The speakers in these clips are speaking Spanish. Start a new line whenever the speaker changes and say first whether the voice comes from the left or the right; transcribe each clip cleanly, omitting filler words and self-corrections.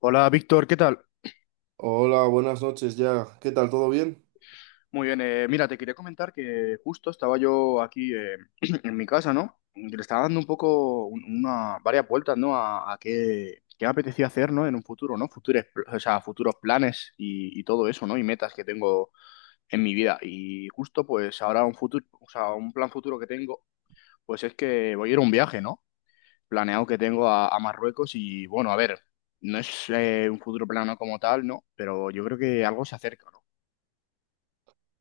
left: Hola Víctor, ¿qué tal?
right: Hola, buenas noches ya. ¿Qué tal? ¿Todo bien?
left: Muy bien, mira, te quería comentar que justo estaba yo aquí en mi casa, ¿no? Y le estaba dando un poco, una, varias vueltas, ¿no? A qué me apetecía hacer, ¿no? En un futuro, ¿no? Futuros, o sea, futuros planes y todo eso, ¿no? Y metas que tengo en mi vida. Y justo, pues ahora un futuro, o sea, un plan futuro que tengo, pues es que voy a ir a un viaje, ¿no? Planeado que tengo a Marruecos y bueno, a ver, no es un futuro plano como tal, ¿no? Pero yo creo que algo se acerca, ¿no?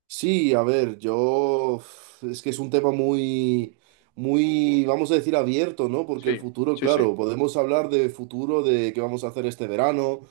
right: Sí, a ver, yo es que es un tema muy, muy, vamos a decir, abierto, ¿no? Porque el
left: Sí,
right: futuro,
left: sí, sí.
right: claro, podemos hablar de futuro, de qué vamos a hacer este verano,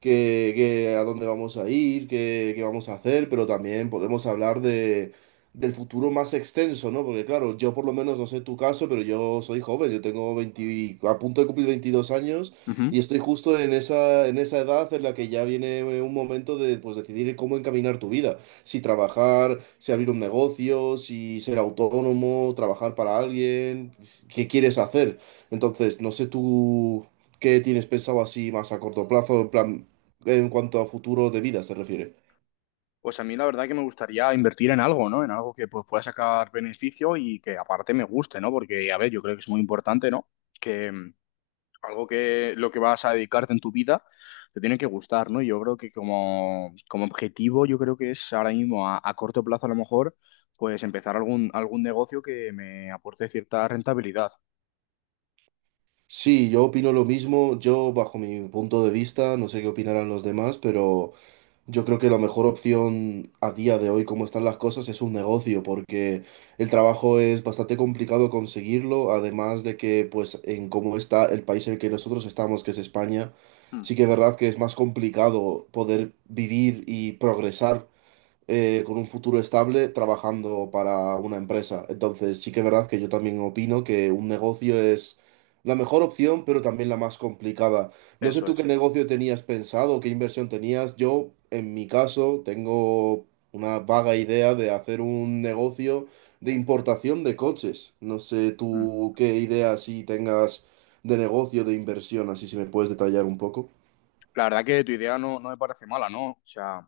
right: que a dónde vamos a ir, qué vamos a hacer, pero también podemos hablar del futuro más extenso, ¿no? Porque claro, yo por lo menos no sé tu caso, pero yo soy joven, yo tengo 20, a punto de cumplir 22 años
left: Ujú.
right: y estoy justo en esa edad en la que ya viene un momento de pues decidir cómo encaminar tu vida, si trabajar, si abrir un negocio, si ser autónomo, trabajar para alguien, qué quieres hacer. Entonces, no sé tú... ¿Qué tienes pensado así más a corto plazo? En plan, en cuanto a futuro de vida se refiere.
left: Pues a mí la verdad que me gustaría invertir en algo, ¿no? En algo que pues, pueda sacar beneficio y que aparte me guste, ¿no? Porque, a ver, yo creo que es muy importante, ¿no? Que algo que lo que vas a dedicarte en tu vida te tiene que gustar, ¿no? Yo creo que como objetivo, yo creo que es ahora mismo a corto plazo a lo mejor, pues empezar algún negocio que me aporte cierta rentabilidad.
right: Sí, yo opino lo mismo. Yo, bajo mi punto de vista, no sé qué opinarán los demás, pero yo creo que la mejor opción a día de hoy, como están las cosas, es un negocio, porque el trabajo es bastante complicado conseguirlo, además de que, pues, en cómo está el país en el que nosotros estamos, que es España,
left: Mm.
right: sí que es verdad que es más complicado poder vivir y progresar con un futuro estable trabajando para una empresa. Entonces, sí que es verdad que yo también opino que un negocio es la mejor opción, pero también la más complicada. No sé
left: Eso
right: tú qué
left: es.
right: negocio tenías pensado, qué inversión tenías. Yo, en mi caso, tengo una vaga idea de hacer un negocio de importación de coches. No sé
left: Mm.
right: tú qué idea si tengas de negocio, de inversión, así si me puedes detallar un poco.
left: La verdad que tu idea no me parece mala, ¿no? O sea,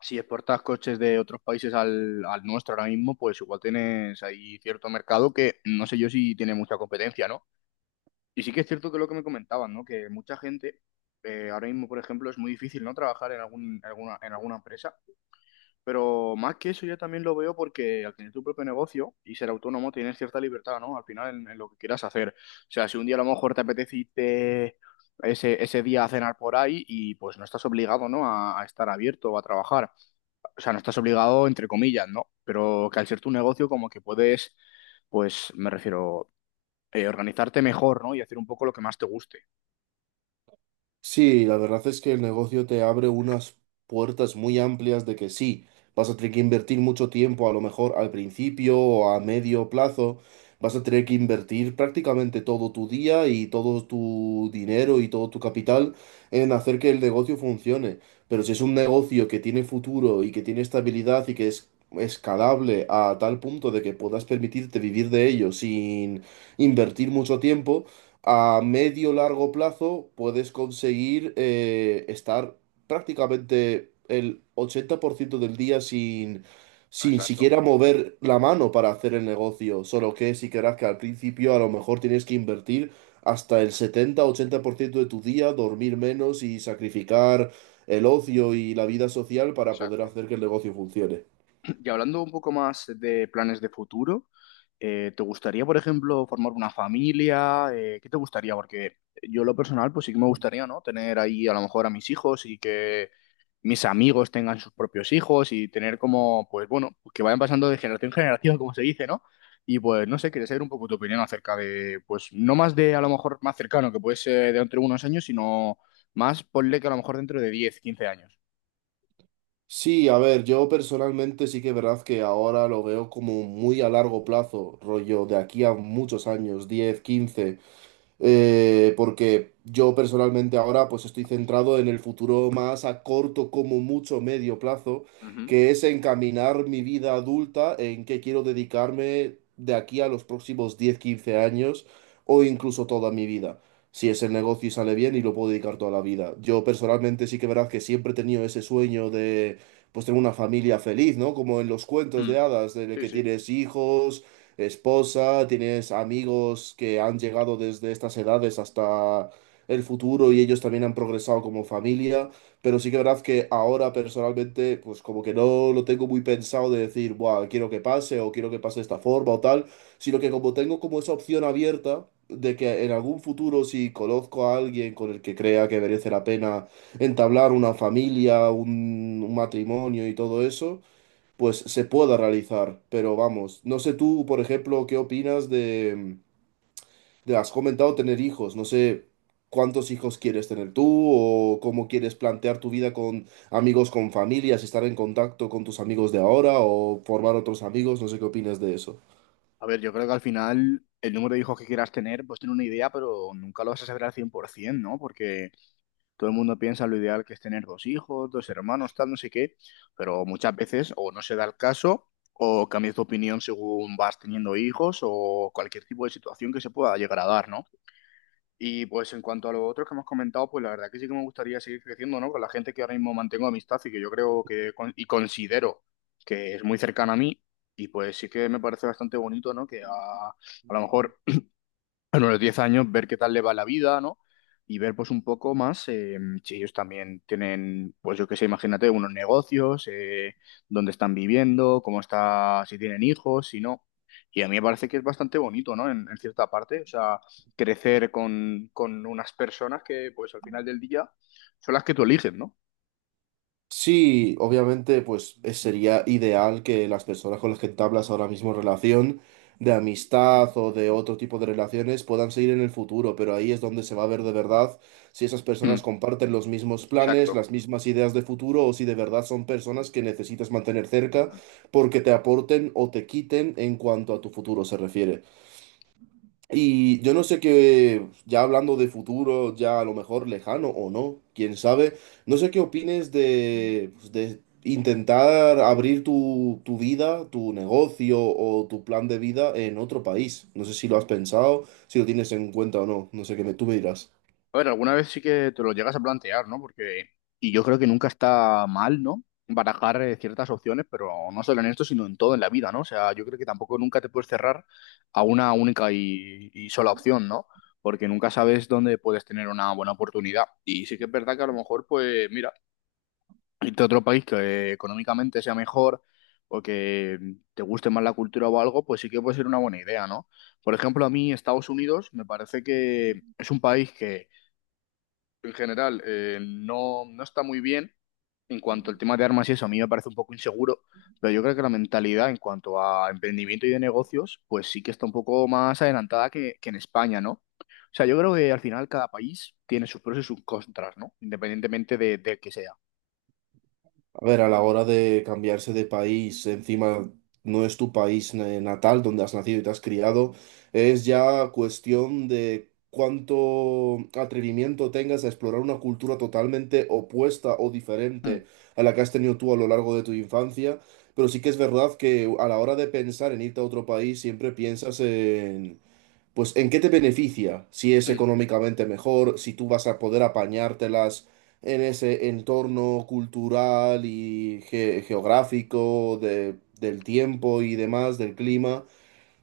left: si exportas coches de otros países al nuestro ahora mismo, pues igual tienes ahí cierto mercado que no sé yo si tiene mucha competencia, ¿no? Y sí que es cierto que lo que me comentaban, ¿no? Que mucha gente, ahora mismo, por ejemplo, es muy difícil, ¿no? Trabajar en alguna empresa. Pero más que eso, yo también lo veo porque al tener tu propio negocio y ser autónomo, tienes cierta libertad, ¿no? Al final, en lo que quieras hacer. O sea, si un día a lo mejor te apetece irte ese día a cenar por ahí y pues no estás obligado, ¿no? A estar abierto o a trabajar, o sea, no estás obligado, entre comillas, ¿no? Pero que al ser tu negocio, como que puedes, pues, me refiero, organizarte mejor, ¿no? Y hacer un poco lo que más te guste.
right: Sí, la verdad es que el negocio te abre unas puertas muy amplias de que sí, vas a tener que invertir mucho tiempo, a lo mejor al principio o a medio plazo, vas a tener que invertir prácticamente todo tu día y todo tu dinero y todo tu capital en hacer que el negocio funcione. Pero si es un negocio que tiene futuro y que tiene estabilidad y que es escalable a tal punto de que puedas permitirte vivir de ello sin invertir mucho tiempo, a medio largo plazo puedes conseguir estar prácticamente el 80% del día sin
left: Exacto,
right: siquiera mover la mano para hacer el negocio. Solo que si querrás que al principio a lo mejor tienes que invertir hasta el 70-80% de tu día, dormir menos y sacrificar el ocio y la vida social para poder
left: exacto.
right: hacer que el negocio funcione.
left: Y hablando un poco más de planes de futuro, ¿te gustaría, por ejemplo, formar una familia? ¿Qué te gustaría? Porque yo en lo personal, pues sí que me gustaría, ¿no? Tener ahí a lo mejor a mis hijos y que mis amigos tengan sus propios hijos y tener como, pues bueno, que vayan pasando de generación en generación, como se dice, ¿no? Y pues no sé, quería saber un poco tu opinión acerca de, pues no más de a lo mejor más cercano, que puede ser de entre unos años, sino más ponle que a lo mejor dentro de 10, 15 años.
right: Sí, a ver, yo personalmente sí que es verdad que ahora lo veo como muy a largo plazo, rollo de aquí a muchos años, 10, 15 porque yo personalmente ahora pues estoy centrado en el futuro más a corto como mucho medio plazo,
left: Ujú.
right: que es encaminar mi vida adulta en qué quiero dedicarme de aquí a los próximos 10, 15 años o incluso toda mi vida. Si es el negocio y sale bien y lo puedo dedicar toda la vida. Yo personalmente sí que verás que siempre he tenido ese sueño de pues tener una familia feliz, ¿no? Como en los cuentos de
left: Mm.
right: hadas, de
left: Sí,
right: que
left: sí.
right: tienes hijos, esposa, tienes amigos que han llegado desde estas edades hasta el futuro y ellos también han progresado como familia, pero sí que es verdad que ahora personalmente, pues como que no lo tengo muy pensado de decir: buah, quiero que pase o quiero que pase de esta forma o tal, sino que como tengo como esa opción abierta de que en algún futuro si conozco a alguien con el que crea que merece la pena entablar una familia, un matrimonio y todo eso, pues se pueda realizar. Pero vamos, no sé tú, por ejemplo, qué opinas de has comentado tener hijos, no sé cuántos hijos quieres tener tú o cómo quieres plantear tu vida con amigos, con familias, estar en contacto con tus amigos de ahora o formar otros amigos, no sé qué opinas de eso.
left: A ver, yo creo que al final el número de hijos que quieras tener, pues tener una idea, pero nunca lo vas a saber al 100%, ¿no? Porque todo el mundo piensa lo ideal que es tener dos hijos, dos hermanos, tal, no sé qué, pero muchas veces o no se da el caso o cambias de opinión según vas teniendo hijos o cualquier tipo de situación que se pueda llegar a dar, ¿no? Y pues en cuanto a los otros que hemos comentado, pues la verdad que sí que me gustaría seguir creciendo, ¿no? Con la gente que ahora mismo mantengo amistad y que yo creo que y considero que es muy cercana a mí. Y pues sí que me parece bastante bonito, ¿no? Que a lo mejor bueno, a los 10 años ver qué tal le va la vida, ¿no? Y ver pues un poco más si ellos también tienen, pues yo qué sé, imagínate, unos negocios, dónde están viviendo, cómo está, si tienen hijos, si no. Y a mí me parece que es bastante bonito, ¿no? En cierta parte, o sea, crecer con unas personas que pues al final del día son las que tú eliges, ¿no?
right: Sí, obviamente, pues sería ideal que las personas con las que entablas ahora mismo relación de amistad o de otro tipo de relaciones puedan seguir en el futuro, pero ahí es donde se va a ver de verdad si esas personas
left: Mm,
right: comparten los mismos planes,
left: exacto.
right: las mismas ideas de futuro o si de verdad son personas que necesitas mantener cerca porque te aporten o te quiten en cuanto a tu futuro se refiere. Y yo no sé qué, ya hablando de futuro, ya a lo mejor lejano o no, quién sabe, no sé qué opines de, pues, de intentar abrir tu vida, tu negocio o tu plan de vida en otro país. No sé si lo has pensado, si lo tienes en cuenta o no, no sé qué me, tú me dirás.
left: A ver, alguna vez sí que te lo llegas a plantear, ¿no? Porque, y yo creo que nunca está mal, ¿no? Barajar ciertas opciones, pero no solo en esto, sino en todo en la vida, ¿no? O sea, yo creo que tampoco nunca te puedes cerrar a una única y sola opción, ¿no? Porque nunca sabes dónde puedes tener una buena oportunidad. Y sí que es verdad que a lo mejor, pues, mira, irte a otro país que económicamente sea mejor o que te guste más la cultura o algo, pues sí que puede ser una buena idea, ¿no? Por ejemplo, a mí Estados Unidos me parece que es un país que en general no, no está muy bien en cuanto al tema de armas y eso, a mí me parece un poco inseguro, pero yo creo que la mentalidad en cuanto a emprendimiento y de negocios, pues sí que está un poco más adelantada que en España, ¿no? O sea, yo creo que al final cada país tiene sus pros y sus contras, ¿no? Independientemente de que sea.
right: A ver, a la hora de cambiarse de país, encima no es tu país natal donde has nacido y te has criado, es ya cuestión de cuánto atrevimiento tengas a explorar una cultura totalmente opuesta o
left: Mm,
right: diferente a la que has tenido tú a lo largo de tu infancia. Pero sí que es verdad que a la hora de pensar en irte a otro país, siempre piensas pues ¿en qué te beneficia? Si es
left: mm,
right: económicamente mejor, si tú vas a poder apañártelas en ese entorno cultural y geográfico del tiempo y demás, del clima.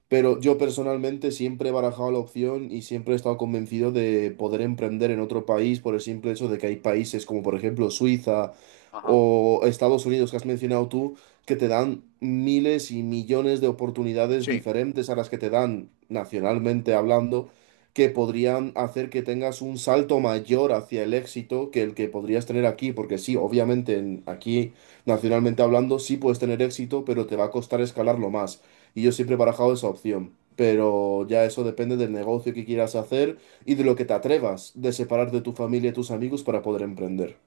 right: Pero yo personalmente siempre he barajado la opción y siempre he estado convencido de poder emprender en otro país por el simple hecho de que hay países como por ejemplo Suiza
left: ajá.
right: o Estados Unidos que has mencionado tú, que te dan miles y millones de oportunidades
left: Sí,
right: diferentes a las que te dan nacionalmente hablando, que podrían hacer que tengas un salto mayor hacia el éxito que el que podrías tener aquí, porque sí, obviamente aquí nacionalmente hablando sí puedes tener éxito, pero te va a costar escalarlo más. Y yo siempre he barajado esa opción. Pero ya eso depende del negocio que quieras hacer y de lo que te atrevas de separar de tu familia y tus amigos para poder emprender.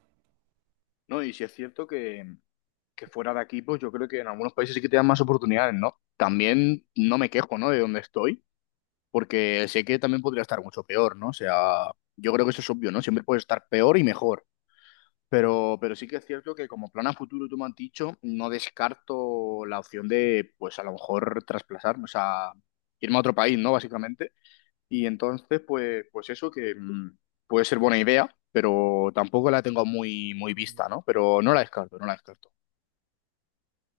left: ¿no? Y si es cierto que fuera de aquí, pues yo creo que en algunos países sí que te dan más oportunidades, ¿no? También no me quejo, ¿no? De donde estoy, porque sé que también podría estar mucho peor, ¿no? O sea, yo creo que eso es obvio, ¿no? Siempre puede estar peor y mejor. Pero sí que es cierto que como plan a futuro, tú me has dicho, no descarto la opción de, pues a lo mejor trasplasarme, o sea, irme a otro país, ¿no? Básicamente. Y entonces, pues, pues eso que puede ser buena idea, pero tampoco la tengo muy, muy vista, ¿no? Pero no la descarto, no la descarto.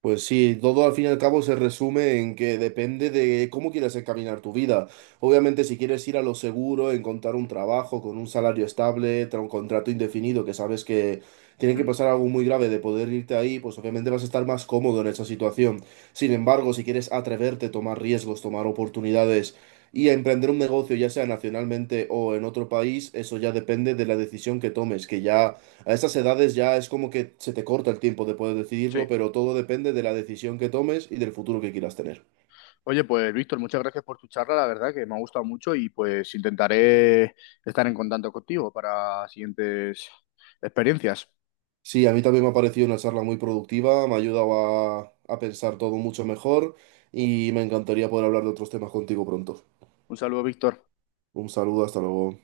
right: Pues sí, todo al fin y al cabo se resume en que depende de cómo quieres encaminar tu vida. Obviamente, si quieres ir a lo seguro, encontrar un trabajo con un salario estable, un contrato indefinido, que sabes que tiene que
left: Mm,
right: pasar algo muy grave de poder irte ahí, pues obviamente vas a estar más cómodo en esa situación. Sin embargo, si quieres atreverte, tomar riesgos, tomar oportunidades y a emprender un negocio, ya sea nacionalmente o en otro país, eso ya depende de la decisión que tomes, que ya a estas edades ya es como que se te corta el tiempo de poder decidirlo,
left: sí.
right: pero todo depende de la decisión que tomes y del futuro que quieras tener.
left: Oye, pues Víctor, muchas gracias por tu charla, la verdad que me ha gustado mucho y pues intentaré estar en contacto contigo para siguientes experiencias.
right: Sí, a mí también me ha parecido una charla muy productiva, me ha ayudado a pensar todo mucho mejor y me encantaría poder hablar de otros temas contigo pronto.
left: Un saludo, Víctor.
right: Un saludo, hasta luego.